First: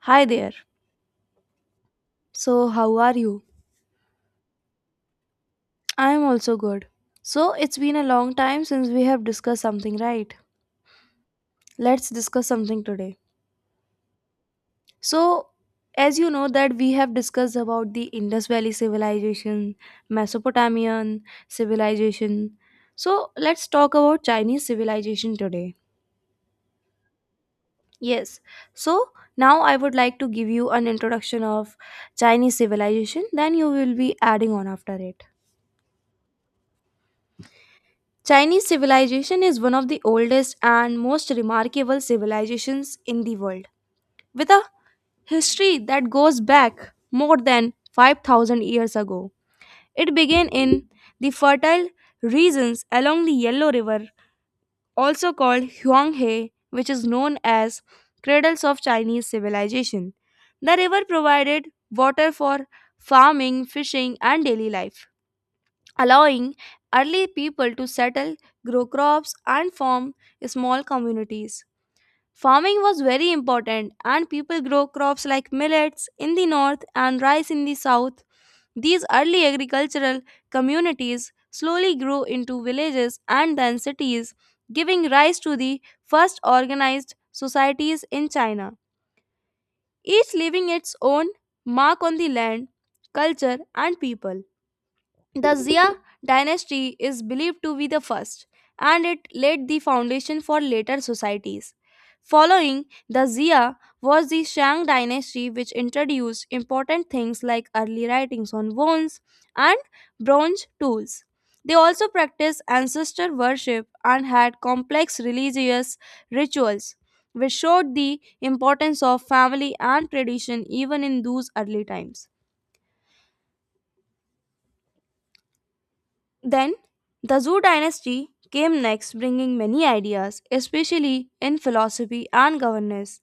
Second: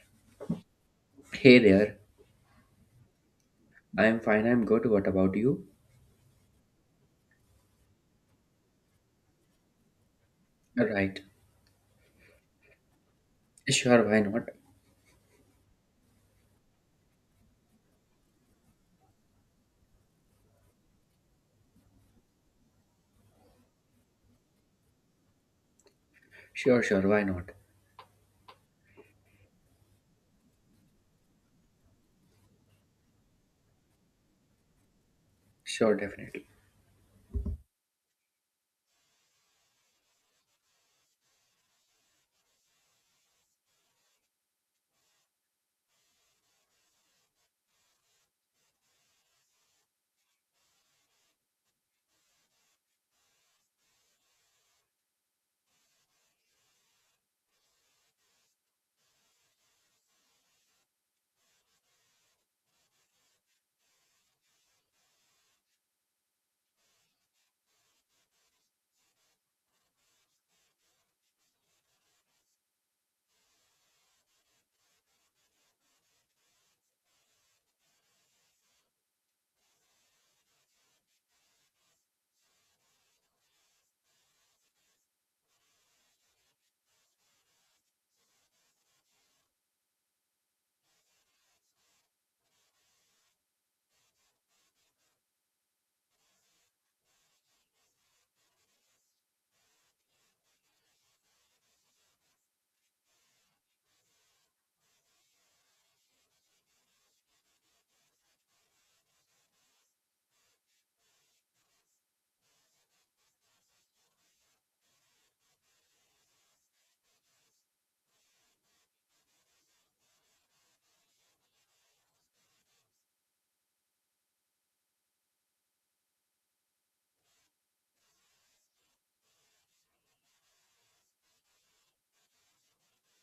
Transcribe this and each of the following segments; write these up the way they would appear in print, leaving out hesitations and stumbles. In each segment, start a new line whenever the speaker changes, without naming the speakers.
Hi there.
Hey there.
So, how are you?
I'm fine, I'm good. What about you?
I am also good. So, it's been a long time since we have discussed something, right?
Right.
Let's discuss something today.
Sure, why not?
So, as you know that we have discussed about the Indus Valley civilization, Mesopotamian civilization. So, let's talk about Chinese civilization today.
Sure, sure, why not?
Yes. So, now I would like to give you an introduction of Chinese civilization, then you will be adding on after it.
Sure, definitely.
Chinese civilization is one of the oldest and most remarkable civilizations in the world, with a history that goes back more than 5,000 years ago. It began in the fertile regions along the Yellow River, also called Huanghe, which is known as cradles of Chinese civilization. The river provided water for farming, fishing, and daily life allowing early people to settle, grow crops, and form small communities. Farming was very important, and people grow crops like millets in the north and rice in the south. These early agricultural communities slowly grew into villages and then cities, giving rise to the first organized societies in China, each leaving its own mark on the land, culture, and people. The Zia dynasty is believed to be the first, and it laid the foundation for later societies. Following the Zia was the Shang dynasty, which introduced important things like early writings on bones and bronze tools. They also practiced ancestor worship and had complex religious rituals, which showed the importance of family and tradition even in those early times. Then, the Zhou dynasty came next, bringing many ideas, especially in philosophy and governance.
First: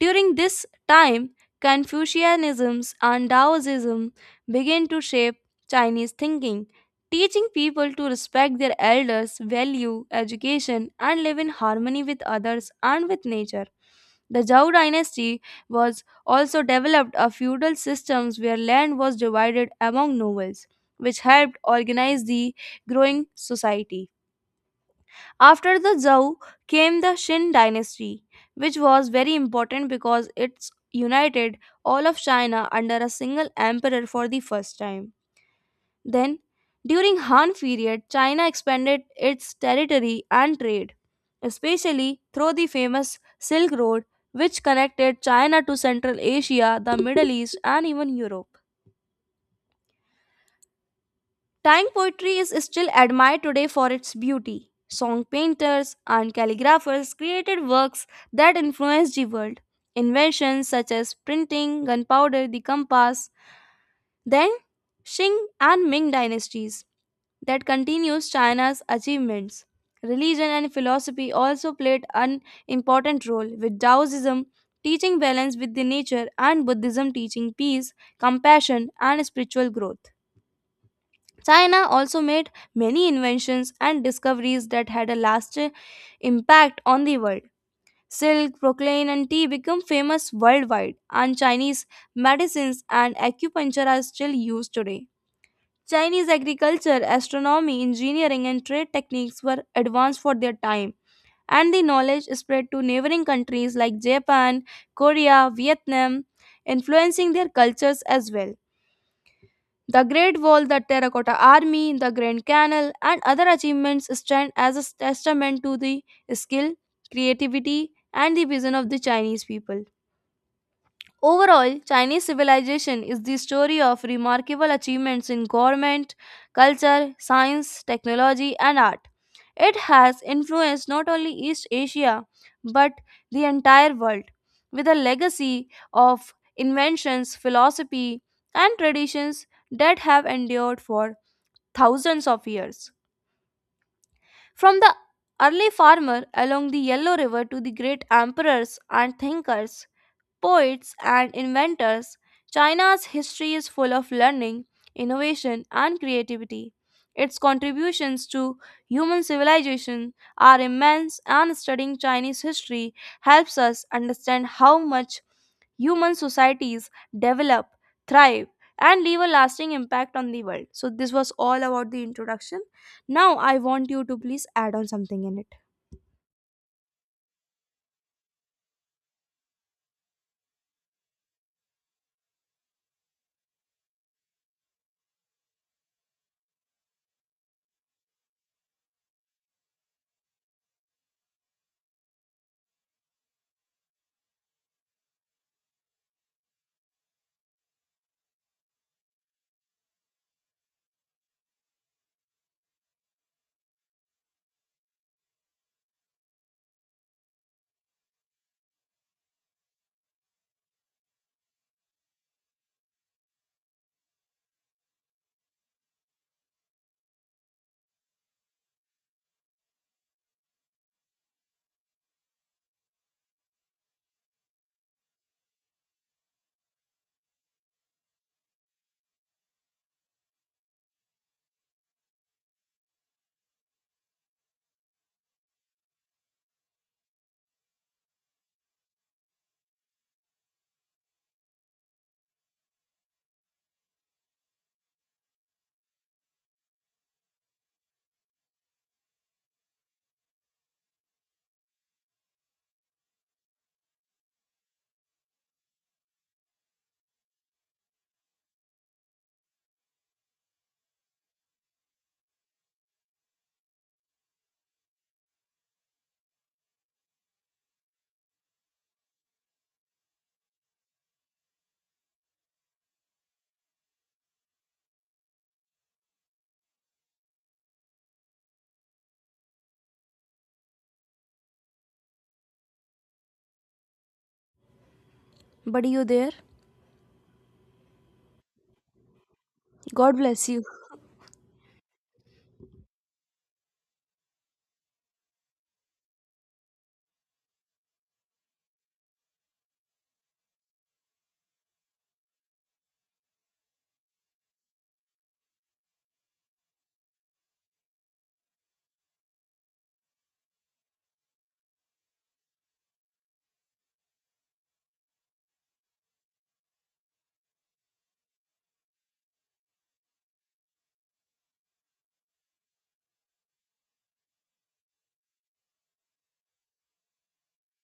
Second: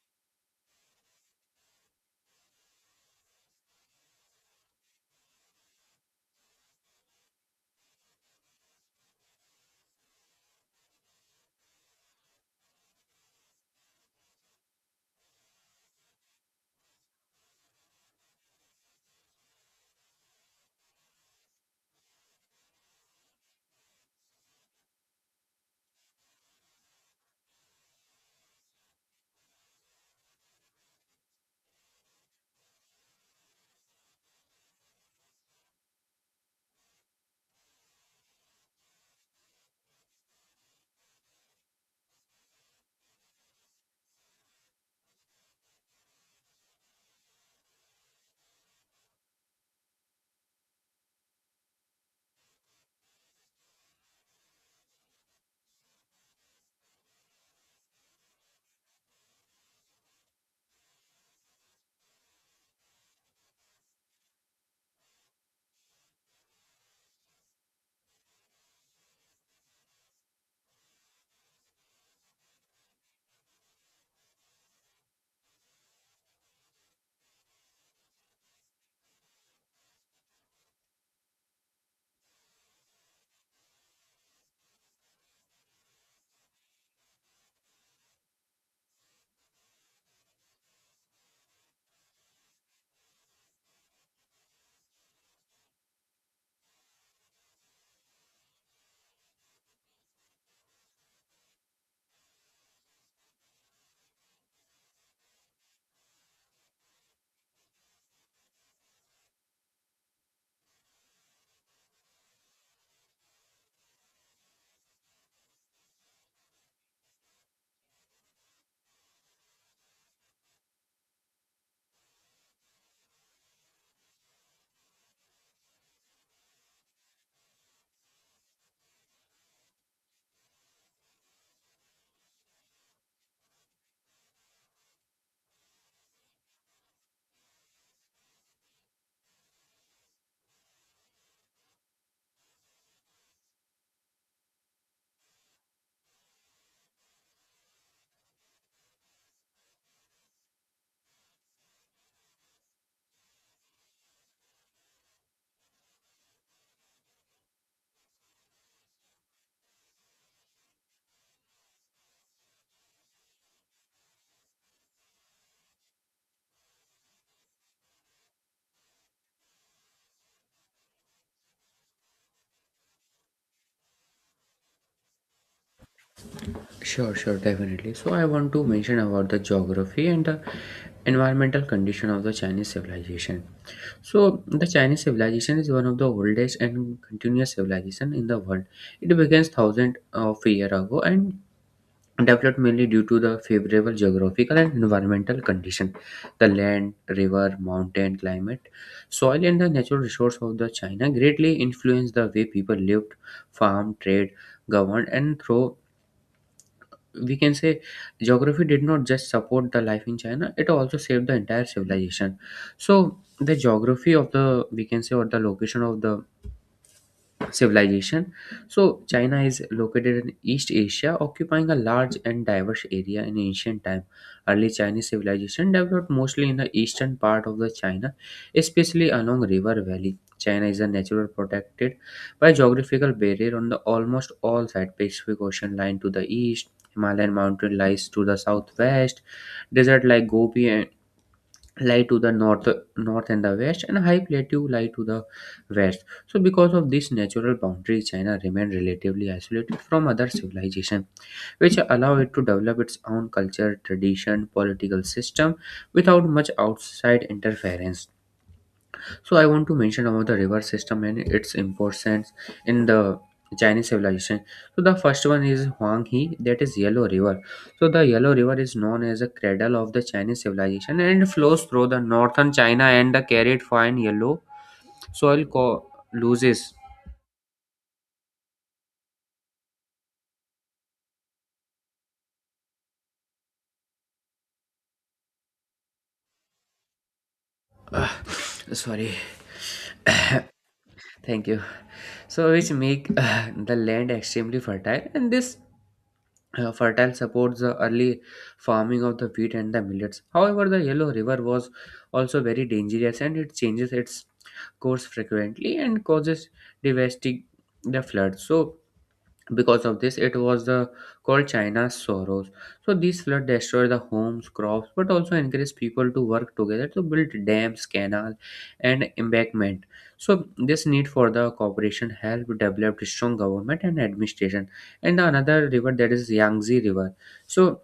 During this time, Confucianism and Taoism began to shape Chinese thinking, teaching people to respect their elders, value education, and live in harmony with others and with nature. The Zhou dynasty was also developed a feudal system where land was divided among nobles, which helped organize the growing society. After the Zhou came the Qin dynasty, which was very important because it united all of China under a single emperor for the first time. Then, during Han period, China expanded its territory and trade, especially through the famous Silk Road, which connected China to Central Asia, the Middle East, and even Europe. Tang poetry is still admired today for its beauty. Song painters and calligraphers created works that influenced the world. Inventions such as printing, gunpowder, the compass, then Qing and Ming dynasties that continues China's achievements. Religion and philosophy also played an important role, with Taoism teaching balance with the nature and Buddhism teaching peace, compassion, and spiritual growth. China also made many inventions and discoveries that had a lasting impact on the world. Silk, proclaim, and tea become famous worldwide, and Chinese medicines and acupuncture are still used today. Chinese agriculture, astronomy, engineering, and trade techniques were advanced for their time, and the knowledge spread to neighboring countries like Japan, Korea, Vietnam, influencing their cultures as well. The Great Wall, the Terracotta Army, the Grand Canal, and other achievements stand as a testament to the skill, creativity, and the vision of the Chinese people. Overall, Chinese civilization is the story of remarkable achievements in government, culture, science, technology, and art. It has influenced not only East Asia but the entire world with a legacy of inventions, philosophy, and traditions that have endured for thousands of years. From the early farmer along the Yellow River to the great emperors and thinkers, poets, and inventors, China's history is full of learning, innovation, and creativity. Its contributions to human civilization are immense, and studying Chinese history helps us understand how much human societies develop, thrive, and leave a lasting impact on the world. So, this was all about the introduction. Now, I want you to please add on something in it.
Sure, sure, definitely. So I want to mention about the geography and the environmental condition of the Chinese civilization. So the Chinese civilization is one of the oldest and continuous civilization in the world. It began thousands of years ago and developed mainly due to the favorable geographical and environmental condition, the land, river, mountain, climate, soil, and the natural resource of the China greatly influenced the way people lived, farmed, trade, governed, and through, we can say, geography did not just support the life in China, it also saved the entire civilization. So the geography of the, we can say, or the location of the civilization. So, China is located in East Asia, occupying a large and diverse area in ancient time. Early Chinese civilization developed mostly in the eastern part of the China, especially along river valley. China is a natural protected by geographical barrier on the almost all sides. Pacific Ocean line to the east, Himalayan mountain lies to the southwest, desert like Gobi and lie to the north, north and the west and high plateau lie to the west. So because of this natural boundary, China remained relatively isolated from other civilization, which allow it to develop its own culture, tradition, political system without much outside interference. So I want to mention about the river system and its importance in the Chinese civilization. So the first one is Huanghe, that is Yellow River. So the Yellow River is known as the cradle of the Chinese civilization, and it flows through the northern China and the carried fine yellow soil co- loses.
Buddy, you there?
Ah, sorry.
God bless you.
Thank you. So, which make the land extremely fertile, and this fertile supports the early farming of the wheat and the millets. However, the Yellow River was also very dangerous, and it changes its course frequently and causes devastating the floods. So, because of this, it was the called China's sorrows. So these flood destroyed the homes, crops, but also encouraged people to work together to build dams, canal, and embankment. So this need for the cooperation helped develop strong government and administration. And the another river, that is Yangtze River. So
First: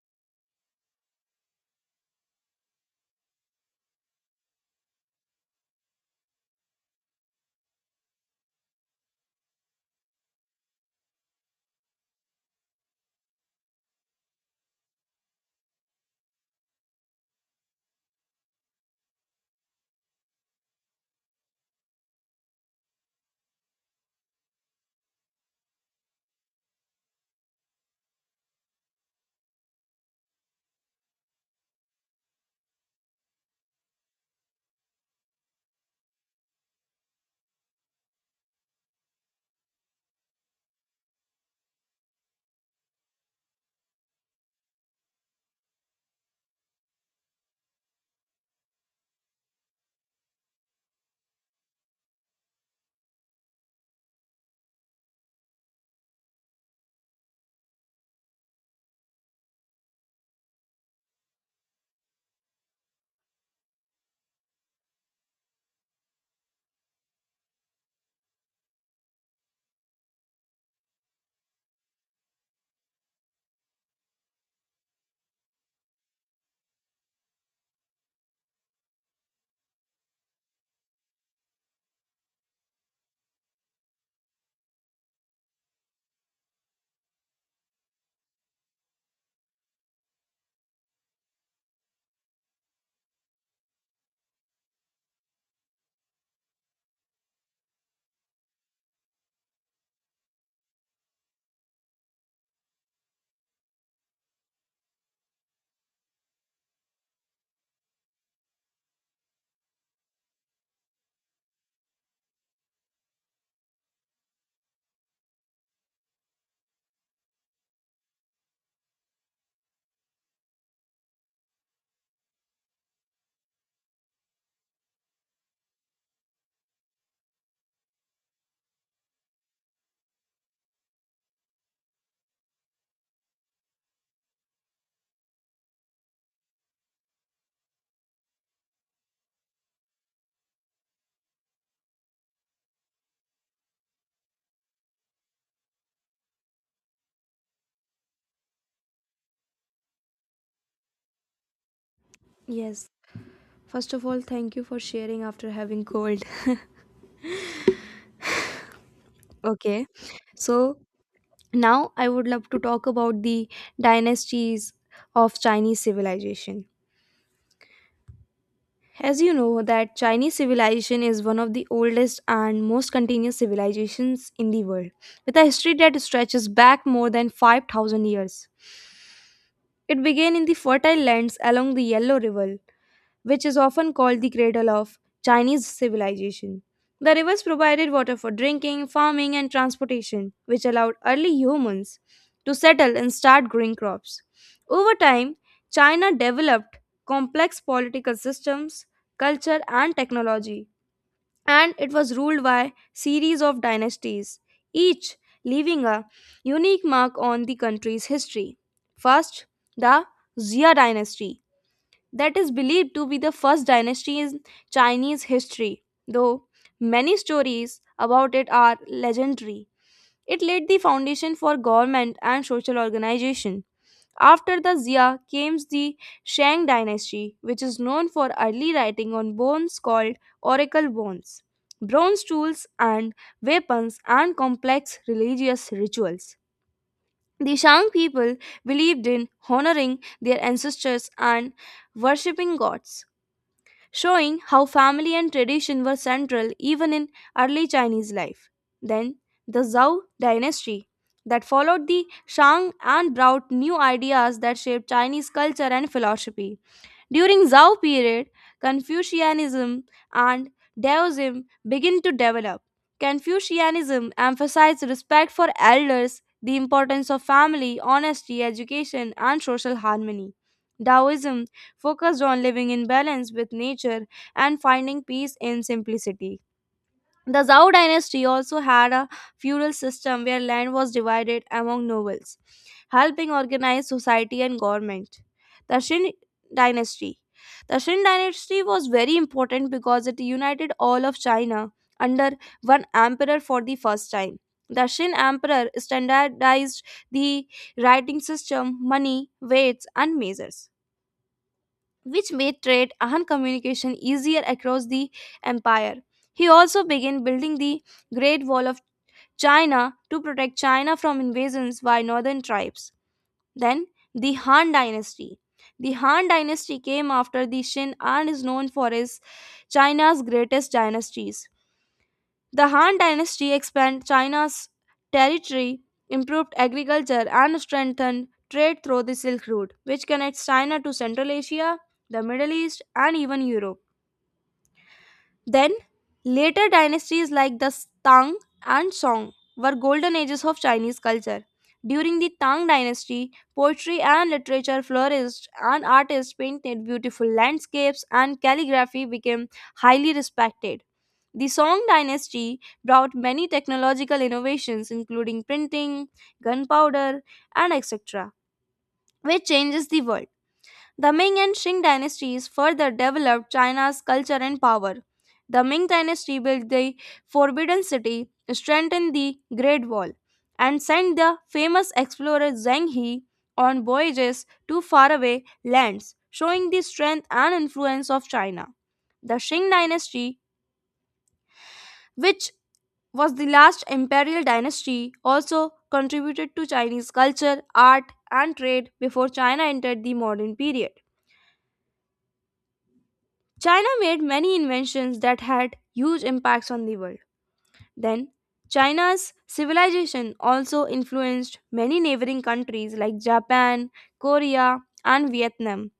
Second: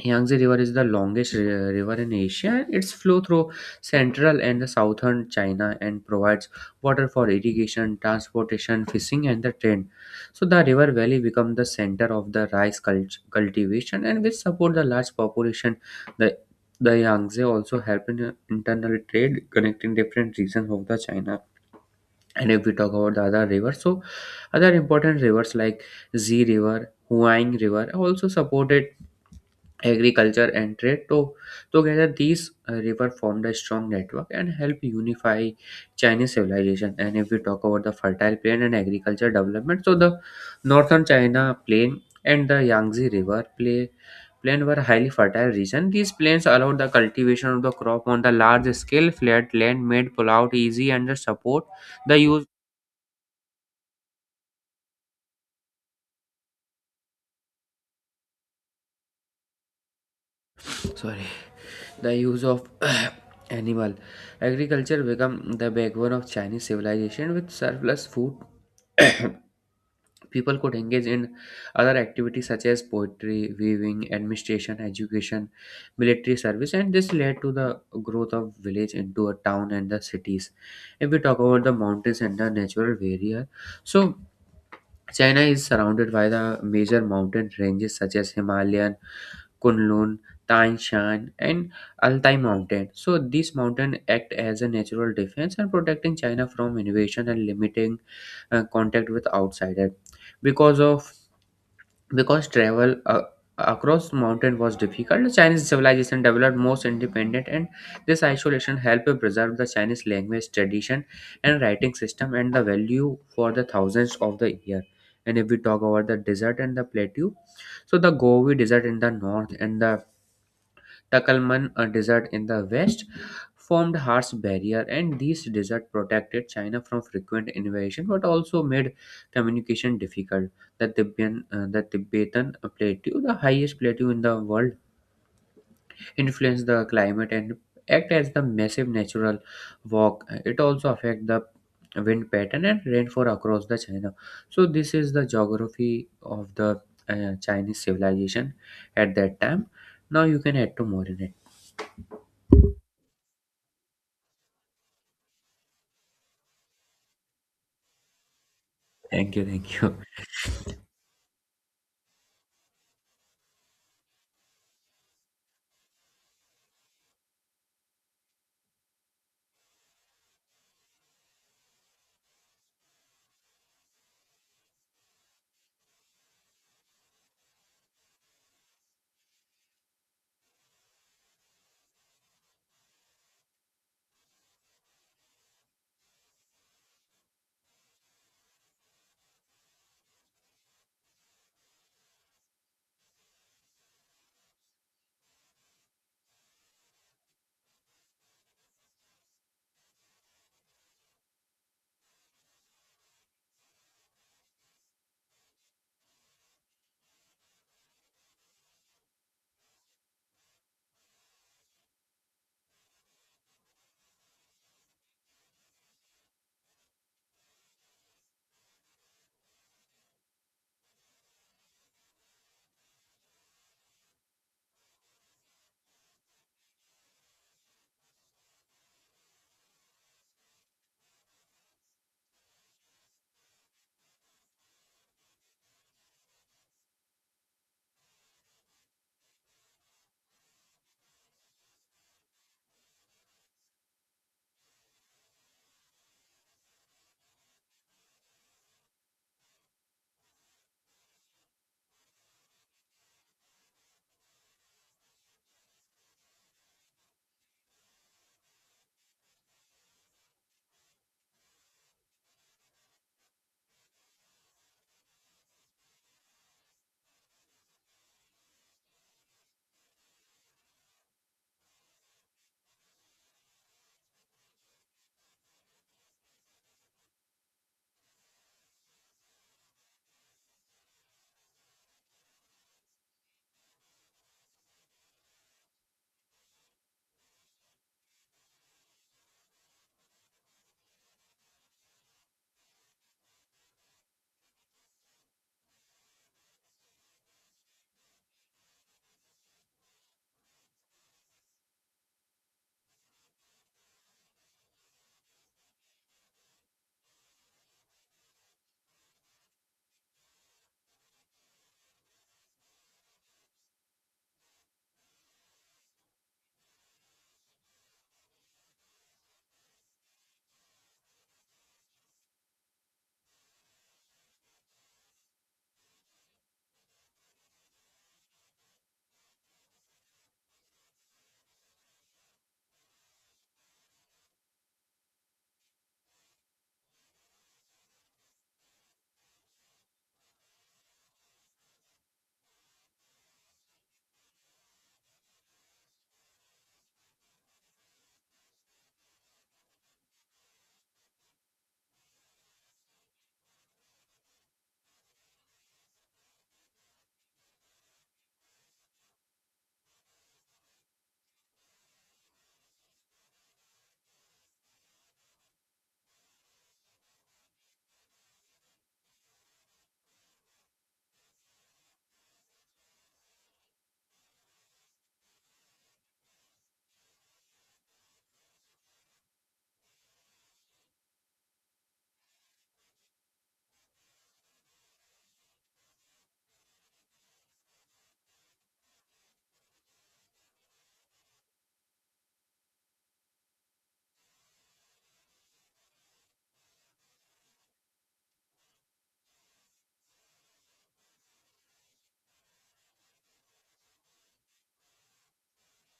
Yangtze River is the longest river in Asia. Its flow through central and the southern China and provides water for irrigation, transportation, fishing, and the trade. So the river valley becomes the center of the cultivation, and which support the large population. The the Yangtze also help in internal trade, connecting different regions of the China. And if we talk about the other rivers, so other important rivers like Z River, Huang River also supported agriculture and trade. So, together these river formed a strong network and helped unify Chinese civilization. And if we talk about the fertile plain and agriculture development, so the northern China plain and the plain were highly fertile region. These plains allowed the cultivation of the crop on the large scale. Flat land made pullout easy and support the use sorry the use of animal. Agriculture became the backbone of Chinese civilization. With surplus food, people could engage in other activities such as poetry, weaving, administration, education, military service, and this led to the growth of village into a town and the cities. If we talk about the mountains and the natural barrier, so China is surrounded by the major mountain ranges such as Himalayan, Kunlun, Tan Shan, and Altai Mountain. So these mountains act as a natural defense and protecting China from invasion and limiting contact with outsiders. Because of because travel across mountain was difficult, the Chinese civilization developed most independent, and this isolation helped preserve the Chinese language, tradition, and writing system and the value for the thousands of the year. And if we talk about the desert and the plateau, so the Gobi Desert in the north and the Takalman, a desert in the west, formed harsh barrier, and these desert protected China from frequent invasion but also made communication difficult. The Tibetan plateau, the highest plateau in the world, influenced the climate and act as the massive natural walk. It also affect the wind pattern and rainfall across the China. So this is the geography of the Chinese civilization at that time. Now you can add to more in it.
Yes. First of all, thank you for sharing after having cold.
Thank you, thank
Okay.
you.
So now I would love to talk about the dynasties of Chinese civilization. As you know that Chinese civilization is one of the oldest and most continuous civilizations in the world with a history that stretches back more than 5,000 years. It began in the fertile lands along the Yellow River which is often called the cradle of Chinese civilization. The rivers provided water for drinking, farming, and transportation, which allowed early humans to settle and start growing crops. Over time, China developed complex political systems, culture, and technology, and it was ruled by series of dynasties, each leaving a unique mark on the country's history. First, the Xia dynasty that is believed to be the first dynasty in Chinese history, though many stories about it are legendary. It laid the foundation for government and social organization. After the Xia came the Shang dynasty, which is known for early writing on bones called oracle bones, bronze tools and weapons, and complex religious rituals. The Shang people believed in honoring their ancestors and worshipping gods showing how family and tradition were central even in early Chinese life. Then, the Zhou dynasty that followed the Shang and brought new ideas that shaped Chinese culture and philosophy. During Zhao period, Confucianism and Daoism begin to develop. Confucianism emphasized respect for elders, the importance of family, honesty, education, and social harmony. Taoism focused on living in balance with nature and finding peace in simplicity. The Zhou dynasty also had a feudal system where land was divided among nobles, helping organize society and government. The Xin dynasty. The Xin dynasty was very important because it united all of China under one emperor for the first time. The Xin emperor standardized the writing system, money, weights, and measures which made trade and communication easier across the empire. He also began building the Great Wall of China to protect China from invasions by northern tribes. Then, the Han Dynasty. The Han Dynasty came after the Shin and is known for is China's greatest dynasties. The Han dynasty expanded China's territory, improved agriculture, and strengthened trade through the Silk Route, which connects China to Central Asia, the Middle East, and even Europe. Then, later dynasties like the Tang and Song were golden ages of Chinese culture. During the Tang dynasty, poetry and literature flourished, and artists painted beautiful landscapes, and calligraphy became highly respected. The Song dynasty brought many technological innovations, including printing, gunpowder, and etc., which changes the world. The Ming and Qing dynasties further developed China's culture and power. The Ming dynasty built the Forbidden City, strengthened the Great Wall, and sent the famous explorer Zheng He on voyages to faraway lands, showing the strength and influence of China. The Qing dynasty, which was the last imperial dynasty, also contributed to Chinese culture, art, and trade before China entered the modern period. China made many inventions that had huge impacts on the world. Then, China's civilization also influenced many neighboring countries like Japan, Korea, and Vietnam,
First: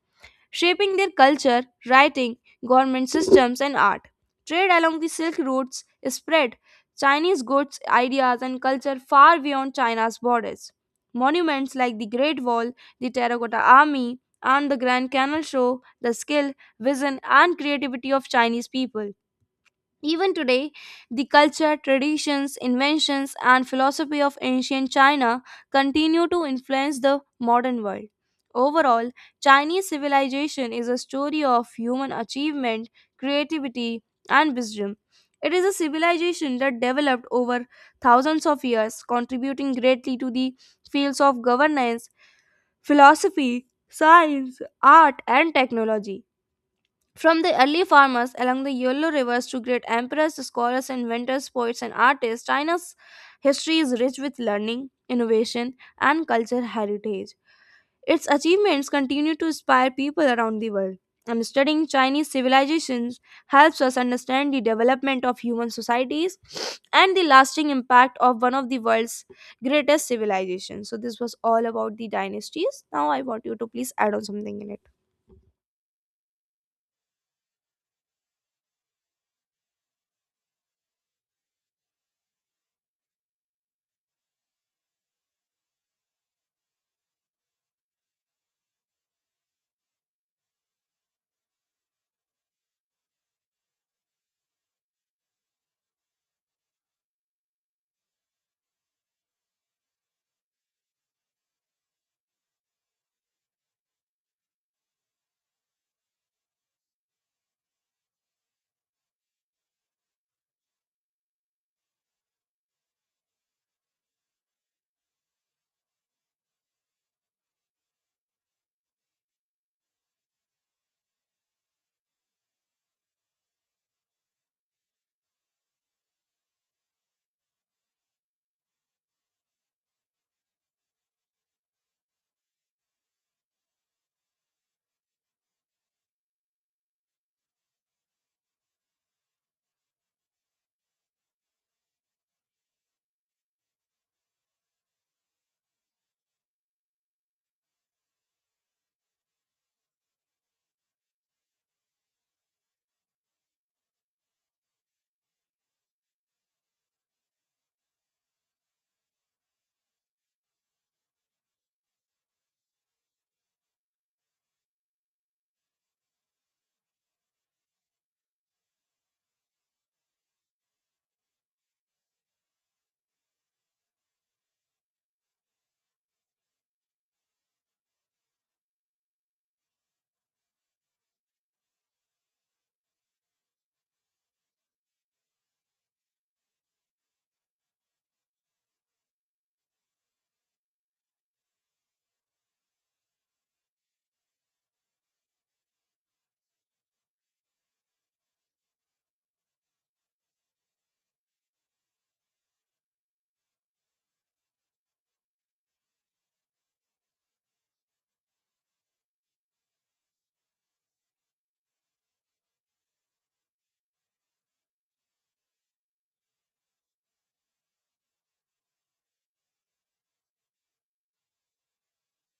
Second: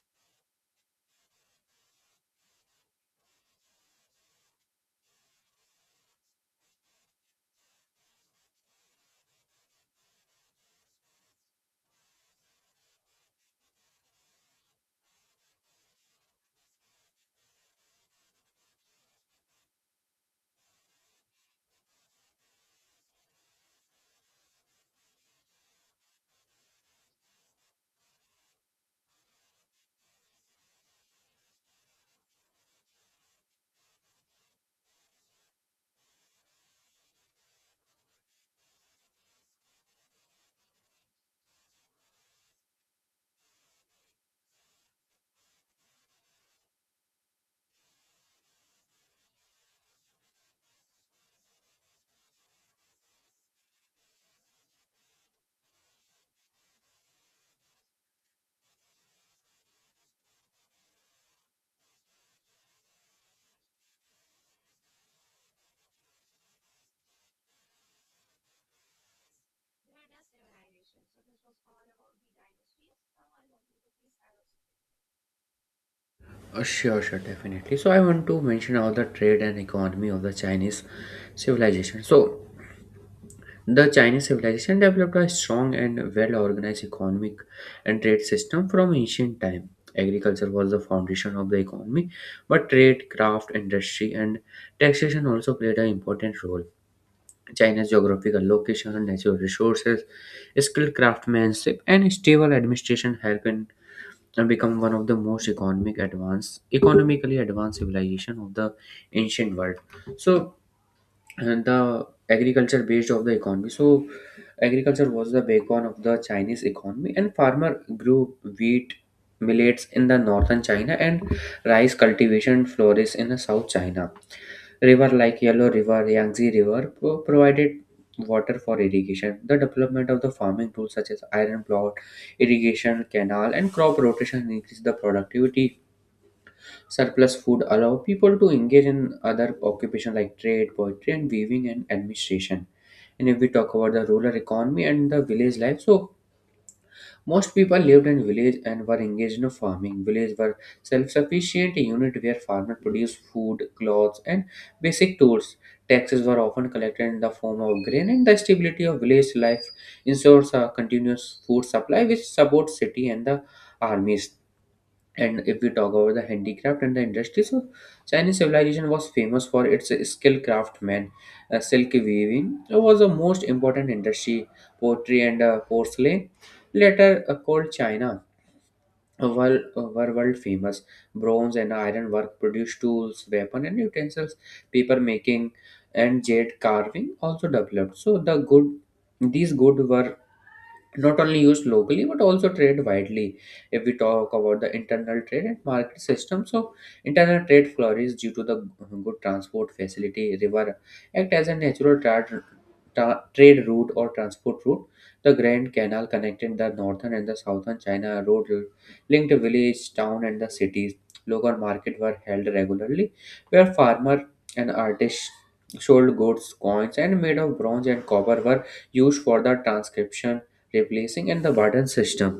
shaping their culture, writing, government systems, and art. Trade along the Silk routes spread Chinese goods, ideas, and culture far beyond China's borders. Monuments like the Great Wall, the Terracotta Army, and the Grand Canal show the skill, vision, and creativity of Chinese people. Even today, the culture, traditions, inventions, and philosophy of ancient China continue to influence the modern world. Overall, Chinese civilization is a story of human achievement, creativity, and wisdom. It is a civilization that developed over thousands of years, contributing greatly to the fields of governance, philosophy, science, art, and technology. From the early farmers along the Yellow rivers to great emperors, scholars, inventors, poets, and artists, China's history is rich with learning, innovation, and cultural heritage. Its achievements continue to inspire people around the world. And studying Chinese civilizations helps us understand the development of human societies and the lasting impact of one of the world's greatest civilizations. So, this was all about the dynasties. Now, I want you to please add on something in it.
Sure, sure, definitely. So I want to mention about the trade and economy of the Chinese civilization. So the Chinese civilization developed a strong and well-organized economic and trade system from ancient time. Agriculture was the foundation of the economy, but trade, craft, industry, and taxation also played an important role. China's geographical location, natural resources, skilled craftsmanship, and stable administration helped in and become one of the most economic advanced economically advanced civilization of the ancient world. So and the agriculture based of the economy. So agriculture was the backbone of the Chinese economy, and farmer grew wheat, millets in the northern China, and rice cultivation flourished in the south China. River like Yellow River, provided water for irrigation. The development of the farming tools such as iron plow, irrigation canal, and crop rotation increased the productivity. Surplus food allow people to engage in other occupation like trade, poetry, and weaving and administration. And if we talk about the rural economy and the village life, so most people lived in village and were engaged in farming. Villages were self-sufficient unit where farmers produced food, clothes, and basic tools. Taxes were often collected in the form of grain, and the stability of village life ensures a continuous food supply, which supports city and the armies. And if we talk about the handicraft and the industry, so Chinese civilization was famous for its skill craftsmen. Silk weaving was the most important industry. Pottery and porcelain, later called China, were world famous. Bronze and iron work produced tools, weapons, and utensils. Paper making and jade carving also developed. So these good were not only used locally but also trade widely. If we talk about the internal trade and market system, so internal trade flourished due to the good transport facility. River act as a natural trade route or transport route. The grand canal connected the northern and the southern China. Road linked village, town, and the cities. Local market were held regularly where farmer and artist sold goods. Coins and made of bronze and copper were used for the transcription, replacing in the barter system.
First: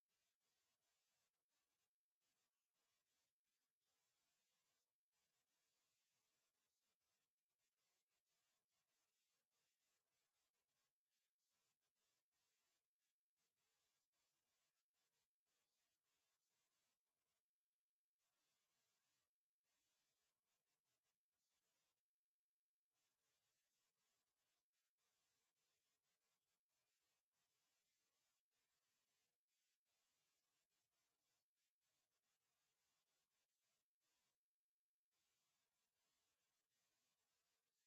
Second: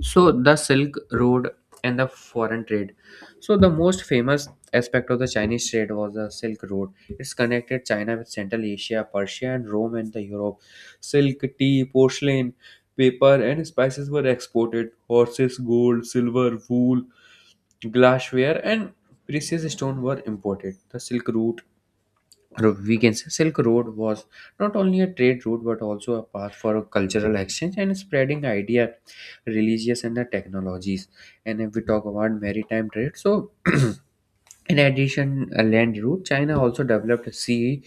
So the Silk Road and the foreign trade. So the most famous aspect of the Chinese trade was the Silk Road. It's connected China with Central Asia, Persia and Rome and the Europe. Silk, tea, porcelain, paper and spices were exported. Horses, gold, silver, wool, glassware and precious stone were imported. The we can say Silk Road, was not only a trade route but also a path for cultural exchange and spreading idea, religious and the technologies. And if we talk about maritime trade, so in addition a land route, China also developed sea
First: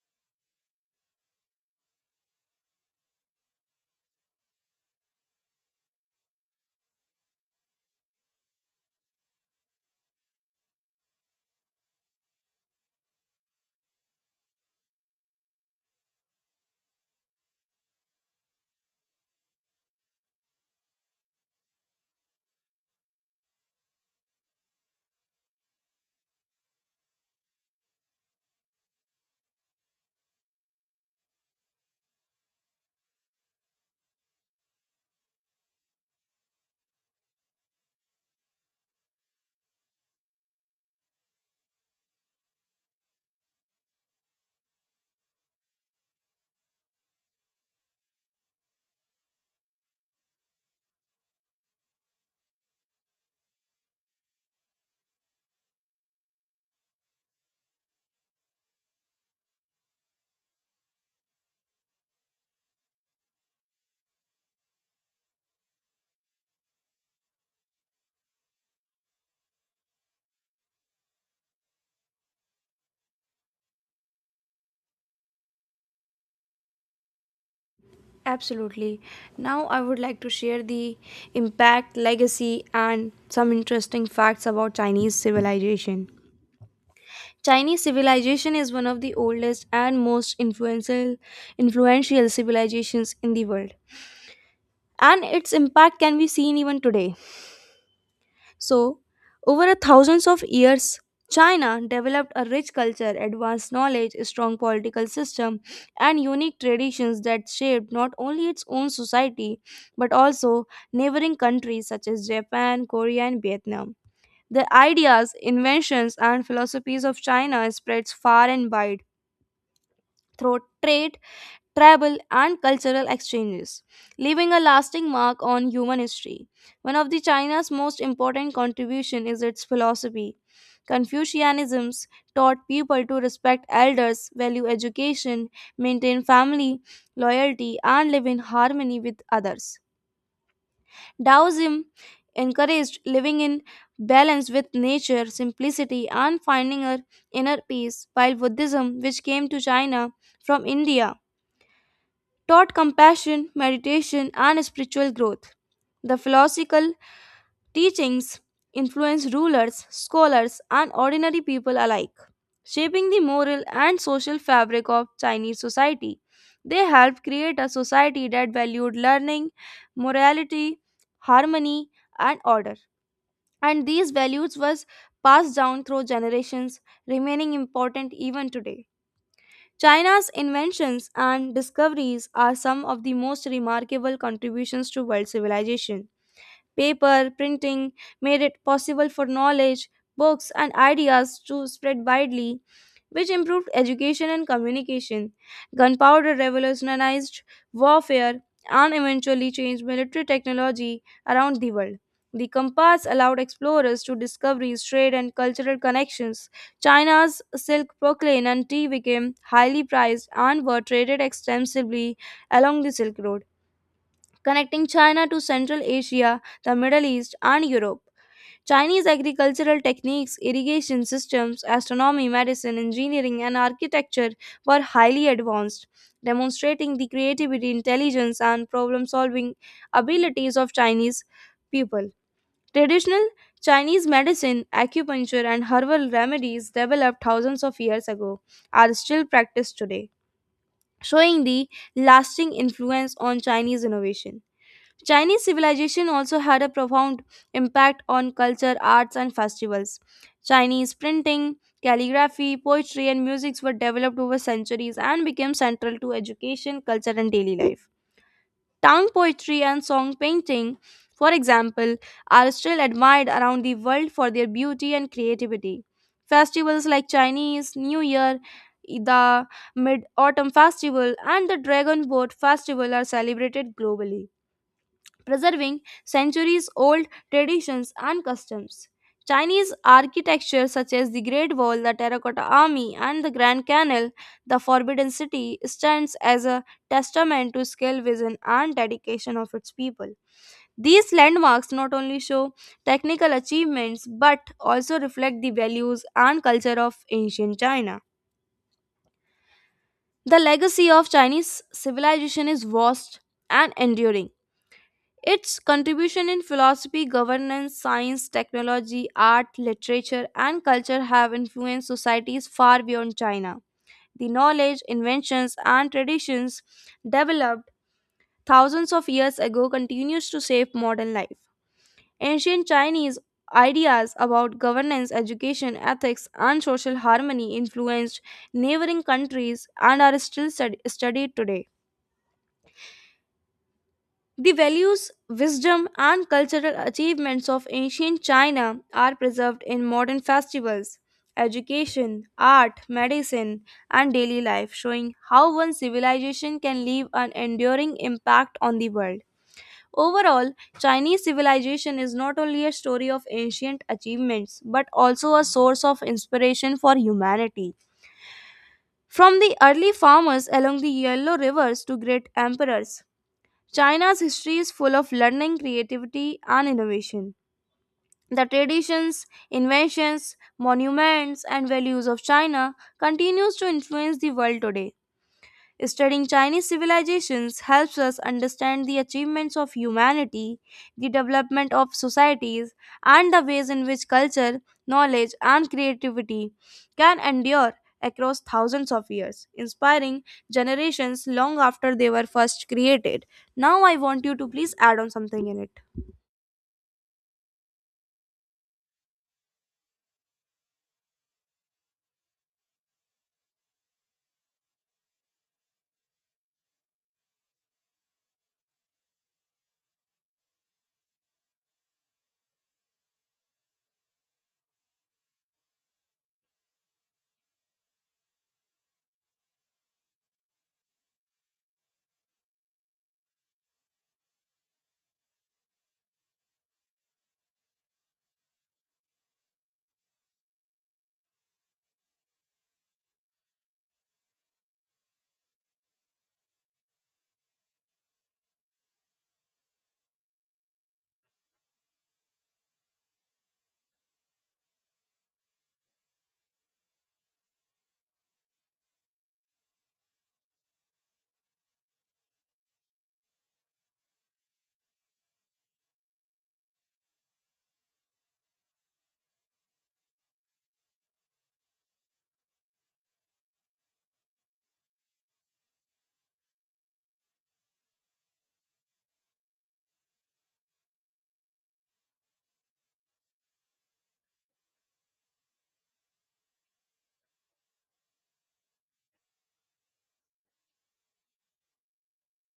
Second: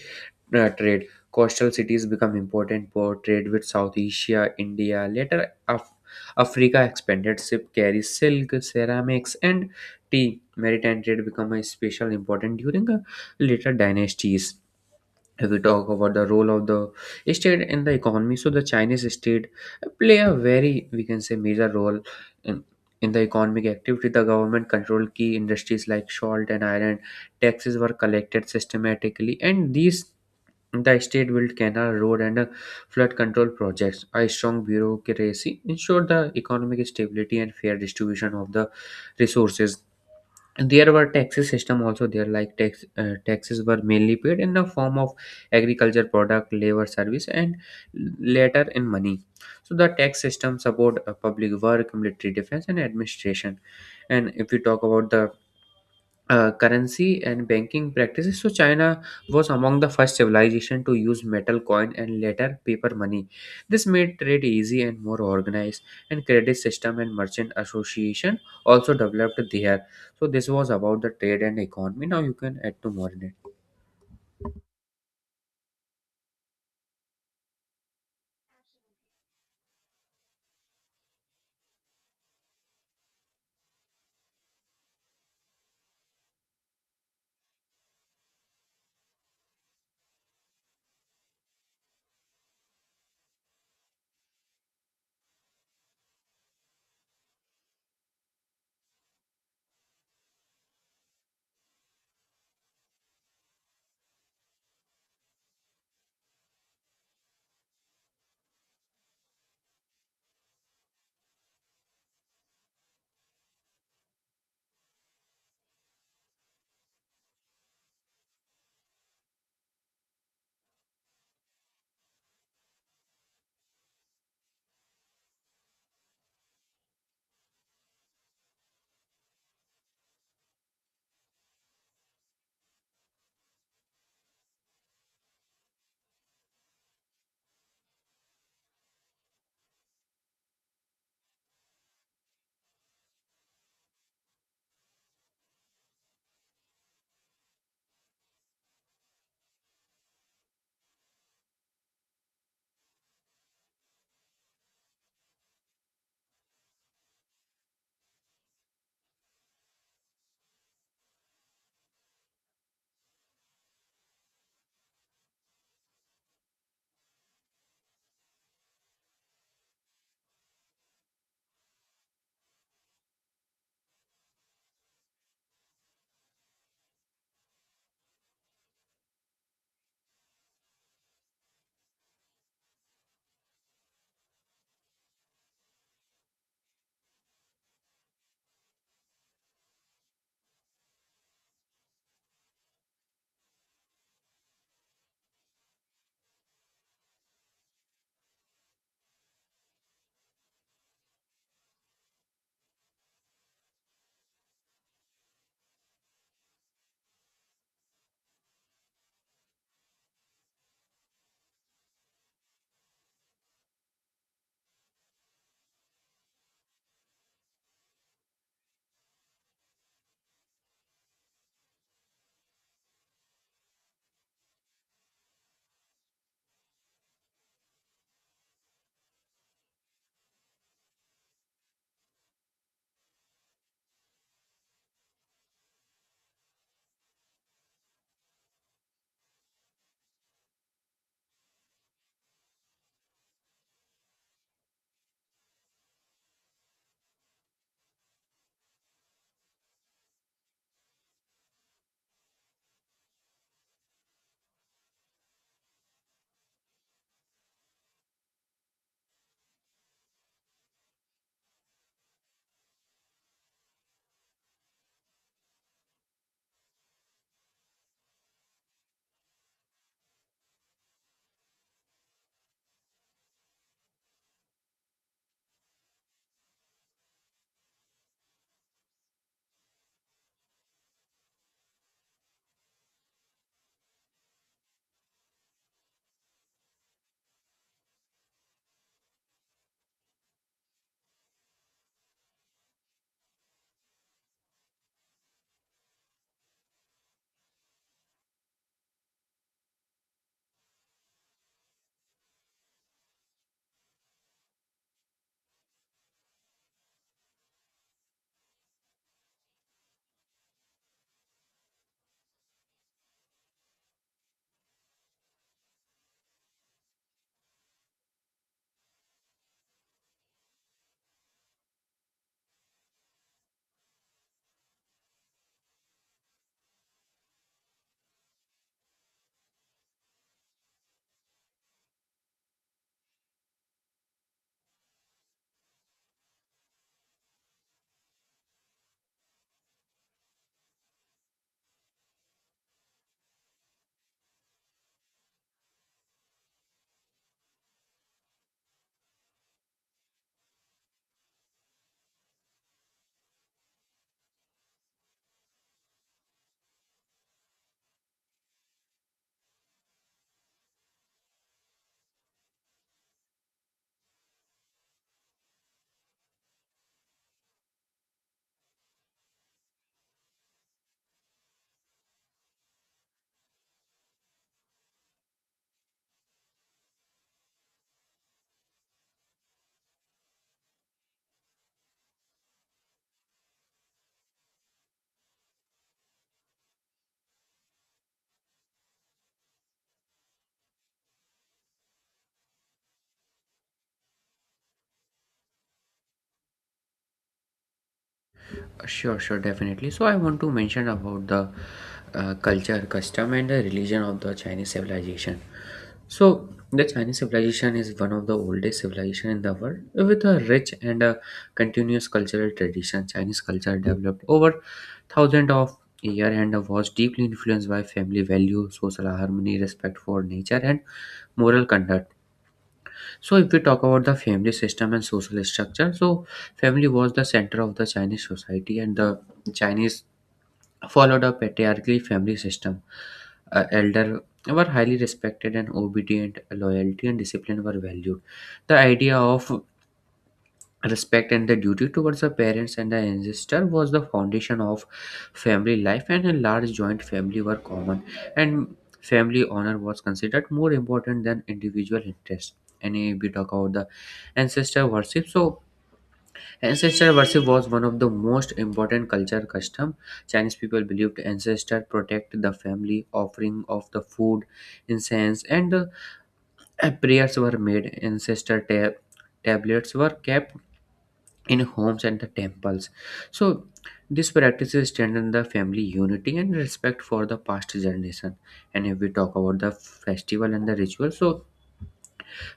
trade. Coastal cities become important for trade with South Asia, India. Later, Africa expanded. Ship carries silk, ceramics, and tea. Maritime trade become a special important during later dynasties. If we talk about the role of the state in the economy, so the Chinese state play a very, we can say, major role in in the economic activity. The government controlled key industries like salt and iron. Taxes were collected systematically, and these the state built canal, road, and flood control projects. A strong bureaucracy ensured the economic stability and fair distribution of the resources. And there were taxes system also there, like taxes were mainly paid in the form of agriculture product, labor service, and later in money. So the tax system support public work, military defense, and administration. And if we talk about the currency and banking practices. So China was among the first civilization to use metal coin and later paper money. This made trade easy and more organized. And credit system and merchant association also developed there. So this was about the trade and economy. Now you can add to more in it.
Absolutely. Now, I would like to share the impact, legacy, and some interesting facts about Chinese civilization. Chinese civilization is one of the oldest and most influential civilizations in the world, and its impact can be seen even today. So, over a thousands of years, China developed a rich culture, advanced knowledge, a strong political system, and unique traditions that shaped not only its own society but also neighboring countries such as Japan, Korea, and Vietnam. The ideas, inventions, and philosophies of China spreads far and wide through trade, travel, and cultural exchanges, leaving a lasting mark on human history. One of the China's most important contribution is its philosophy. Confucianism taught people to respect elders, value education, maintain family loyalty, and live in harmony with others. Taoism encouraged living in balance with nature, simplicity, and finding our inner peace, while Buddhism, which came to China from India, taught compassion, meditation, and spiritual growth. The philosophical teachings influenced rulers, scholars, and ordinary people alike, shaping the moral and social fabric of Chinese society. They helped create a society that valued learning, morality, harmony, and order. And these values was passed down through generations, remaining important even today. China's inventions and discoveries are some of the most remarkable contributions to world civilization. Paper, printing made it possible for knowledge, books, and ideas to spread widely which improved education and communication. Gunpowder revolutionized warfare and eventually changed military technology around the world. The compass allowed explorers to discoveries, trade, and cultural connections. China's silk, porcelain, and tea became highly prized and were traded extensively along the Silk Road, connecting China to Central Asia, the Middle East, and Europe. Chinese agricultural techniques, irrigation systems, astronomy, medicine, engineering, and architecture were highly advanced, demonstrating the creativity, intelligence, and problem solving abilities of Chinese people. Traditional Chinese medicine, acupuncture, and herbal remedies developed thousands of years ago are still practiced today, showing the lasting influence on Chinese innovation. Chinese civilization also had a profound impact on culture, arts, and festivals. Chinese printing, calligraphy, poetry, and music were developed over centuries and became central to education, culture, and daily life. Town poetry and song painting, for example, are still admired around the world for their beauty and creativity. Festivals like Chinese New Year, the Mid Autumn Festival, and the Dragon Boat Festival are celebrated globally preserving centuries old traditions and customs. Chinese architecture, such as the Great Wall, the Terracotta Army, and the Grand Canal, the Forbidden City, stands as a testament to skill, vision, and dedication of its people. These landmarks not only show technical achievements but also reflect the values and culture of ancient China. The legacy of Chinese civilization is vast and enduring its contribution in philosophy, governance, science, technology, art, literature, and culture have influenced societies far beyond China. The knowledge, inventions, and traditions developed thousands of years ago continues to shape modern life. Ancient Chinese ideas about governance, education, ethics, and social harmony influenced neighboring countries and are still studied today. The values, wisdom, and cultural achievements of ancient China are preserved in modern festivals, education, art, medicine, and daily life, showing how one civilization can leave an enduring impact on the world. Overall, Chinese civilization is not only a story of ancient achievements but also a source of inspiration for humanity. From the early farmers along the Yellow Rivers to great emperors, China's history is full of learning, creativity, and innovation. The traditions, inventions, monuments, and values of China continues to influence the world today. Studying Chinese civilizations helps us understand the achievements of humanity, the development of societies, and the ways in which culture, knowledge, and creativity can endure across thousands of years, inspiring generations long after they were first created. Now, I want you to please add on something in it.
Sure, sure, definitely. So I want to mention about the culture, custom, and the religion of the Chinese civilization. So the Chinese civilization is one of the oldest civilization in the world, with a rich and a continuous cultural tradition. Chinese culture developed over thousands of years and was deeply influenced by family values, social harmony, respect for nature, and moral conduct. So, if we talk about the family system and social structure, so family was the center of the Chinese society, and the Chinese followed a patriarchal family system. Elder were highly respected and obedient, loyalty and discipline were valued. The idea of respect and the duty towards the parents and the ancestor was the foundation of family life, and a large joint family were common, and family honor was considered more important than individual interest. And if we talk about the ancestor worship, so ancestor worship was one of the most important culture custom. Chinese people believed ancestor protect the family, offering of the food, incense, and prayers were made. Tablets were kept in homes and the temples. So these practices strengthen the family unity and respect for the past generation. And if we talk about the festival and the ritual, so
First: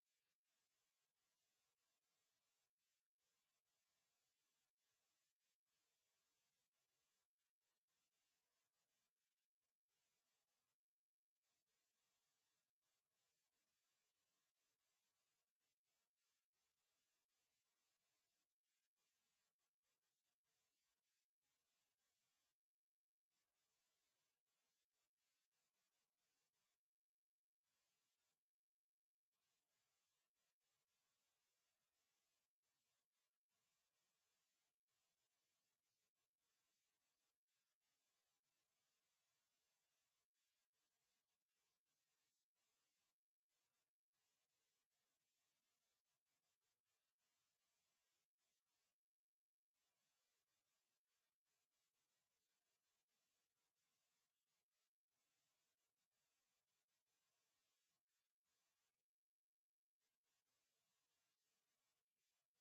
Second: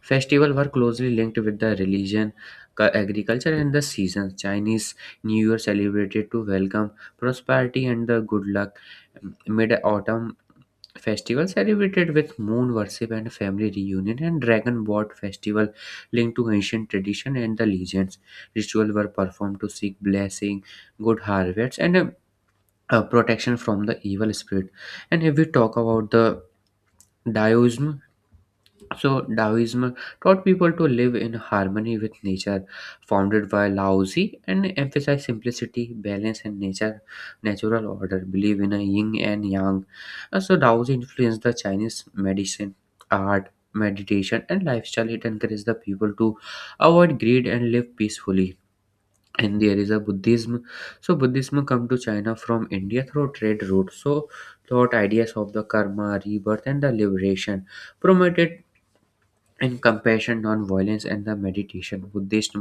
festival were closely linked with the religion, agriculture, and the seasons. Chinese New Year celebrated to welcome prosperity and the good luck. Mid autumn festival celebrated with moon worship and family reunion, and dragon boat festival linked to ancient tradition and the legends. Rituals were performed to seek blessing, good harvests, and protection from the evil spirit. And if we talk about the Daoism, so Taoism taught people to live in harmony with nature, founded by Lao Tzu, and emphasized simplicity, balance, and natural order. Believe in a yin and yang. And so, Tao Tzu influenced the Chinese medicine, art, meditation, and lifestyle. It encouraged the people to avoid greed and live peacefully. And there is a Buddhism. So, Buddhism come to China from India through trade route. So, taught ideas of the karma, rebirth, and the liberation, promoted in compassion, non-violence, and the meditation. Buddhist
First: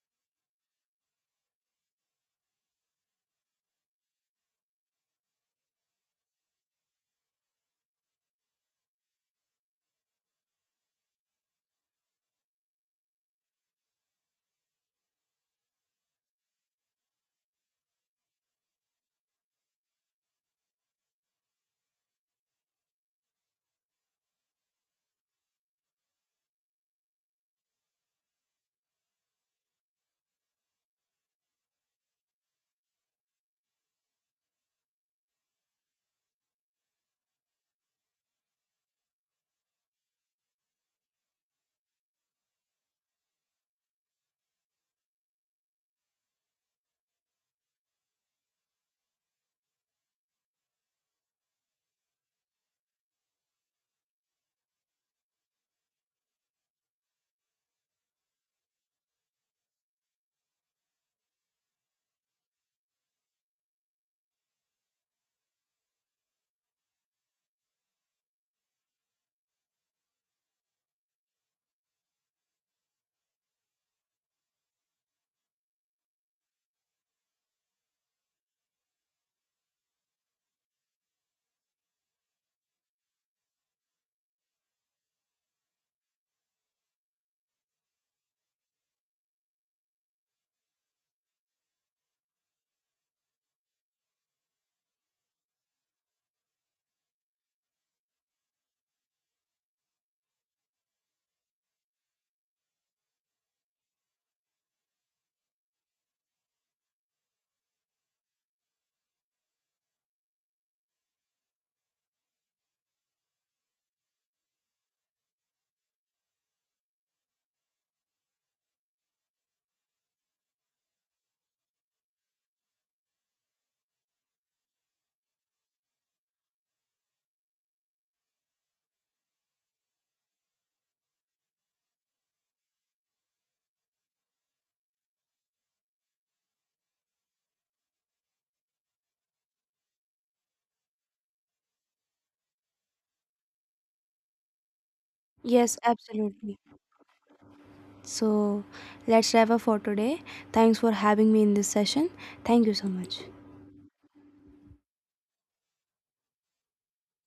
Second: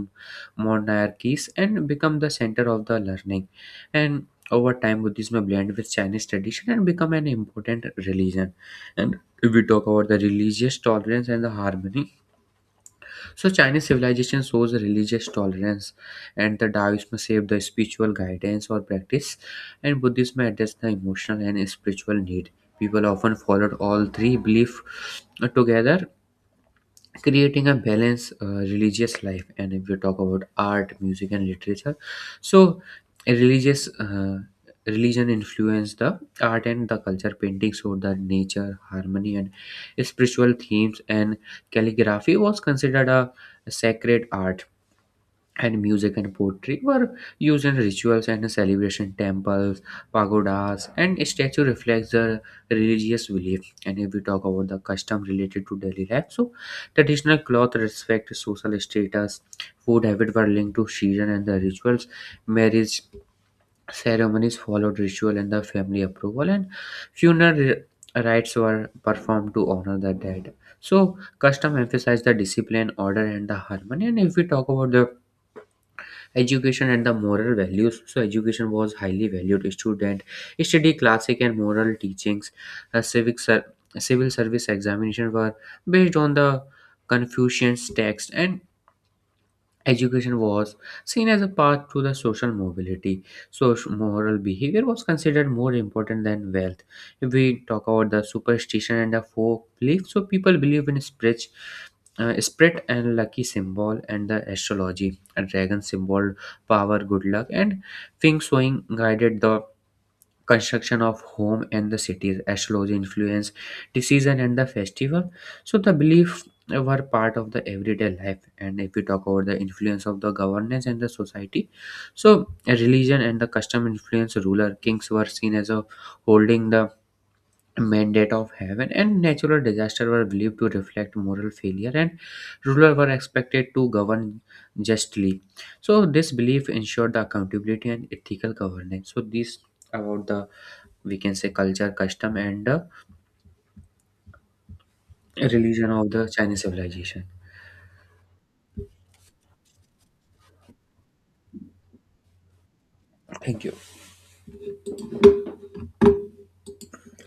monarchies, and become the center of the learning. And over time, Buddhism blend with Chinese tradition and become an important religion. And if we talk about the religious tolerance and the harmony, so Chinese civilization shows religious tolerance, and the Taoism saved the spiritual guidance or practice, and Buddhism addressed the emotional and spiritual need. People often followed all three belief together, creating a balanced religious life. And if we talk about art, music, and literature, so a religious religion influenced the art and the culture. Painting showed the nature harmony and spiritual themes, and calligraphy was considered a sacred art, and music and poetry were used in rituals and celebration. Temples, pagodas, and statue reflects the religious belief. And if we talk about the custom related to daily life, so traditional cloth respect social status, food habit were linked to season and the rituals, marriage ceremonies followed ritual and the family approval, and funeral rites were performed to honor the dead. So custom emphasized the discipline order and the harmony. And if we talk about the education and the moral values, so education was highly valued. Student study classic and moral teachings. uh, civic ser- Civil service examination were based on the confucian text, and education was seen as a path to the social mobility. Social moral behavior was considered more important than wealth. If we talk about the superstition and the folk belief, so people believe in spirits, spirit and lucky symbol and the astrology. A dragon symbol, power, good luck, and feng shui guided the construction of home and the cities. Astrology influence the season and the festival. So the belief were part of the everyday life. And if we talk about the influence of the governance and the society, so religion and the custom influence ruler. Kings were seen as a holding the mandate of heaven, and natural disaster were believed to reflect moral failure, and ruler were expected to govern justly. So this belief ensured the accountability and ethical governance. So these about the, we can say, culture, custom, and
Yes,
religion of the
absolutely.
Chinese civilization.
So, let's wrap up for today. Thanks for having me in this session. Thank you so much.
Thank you.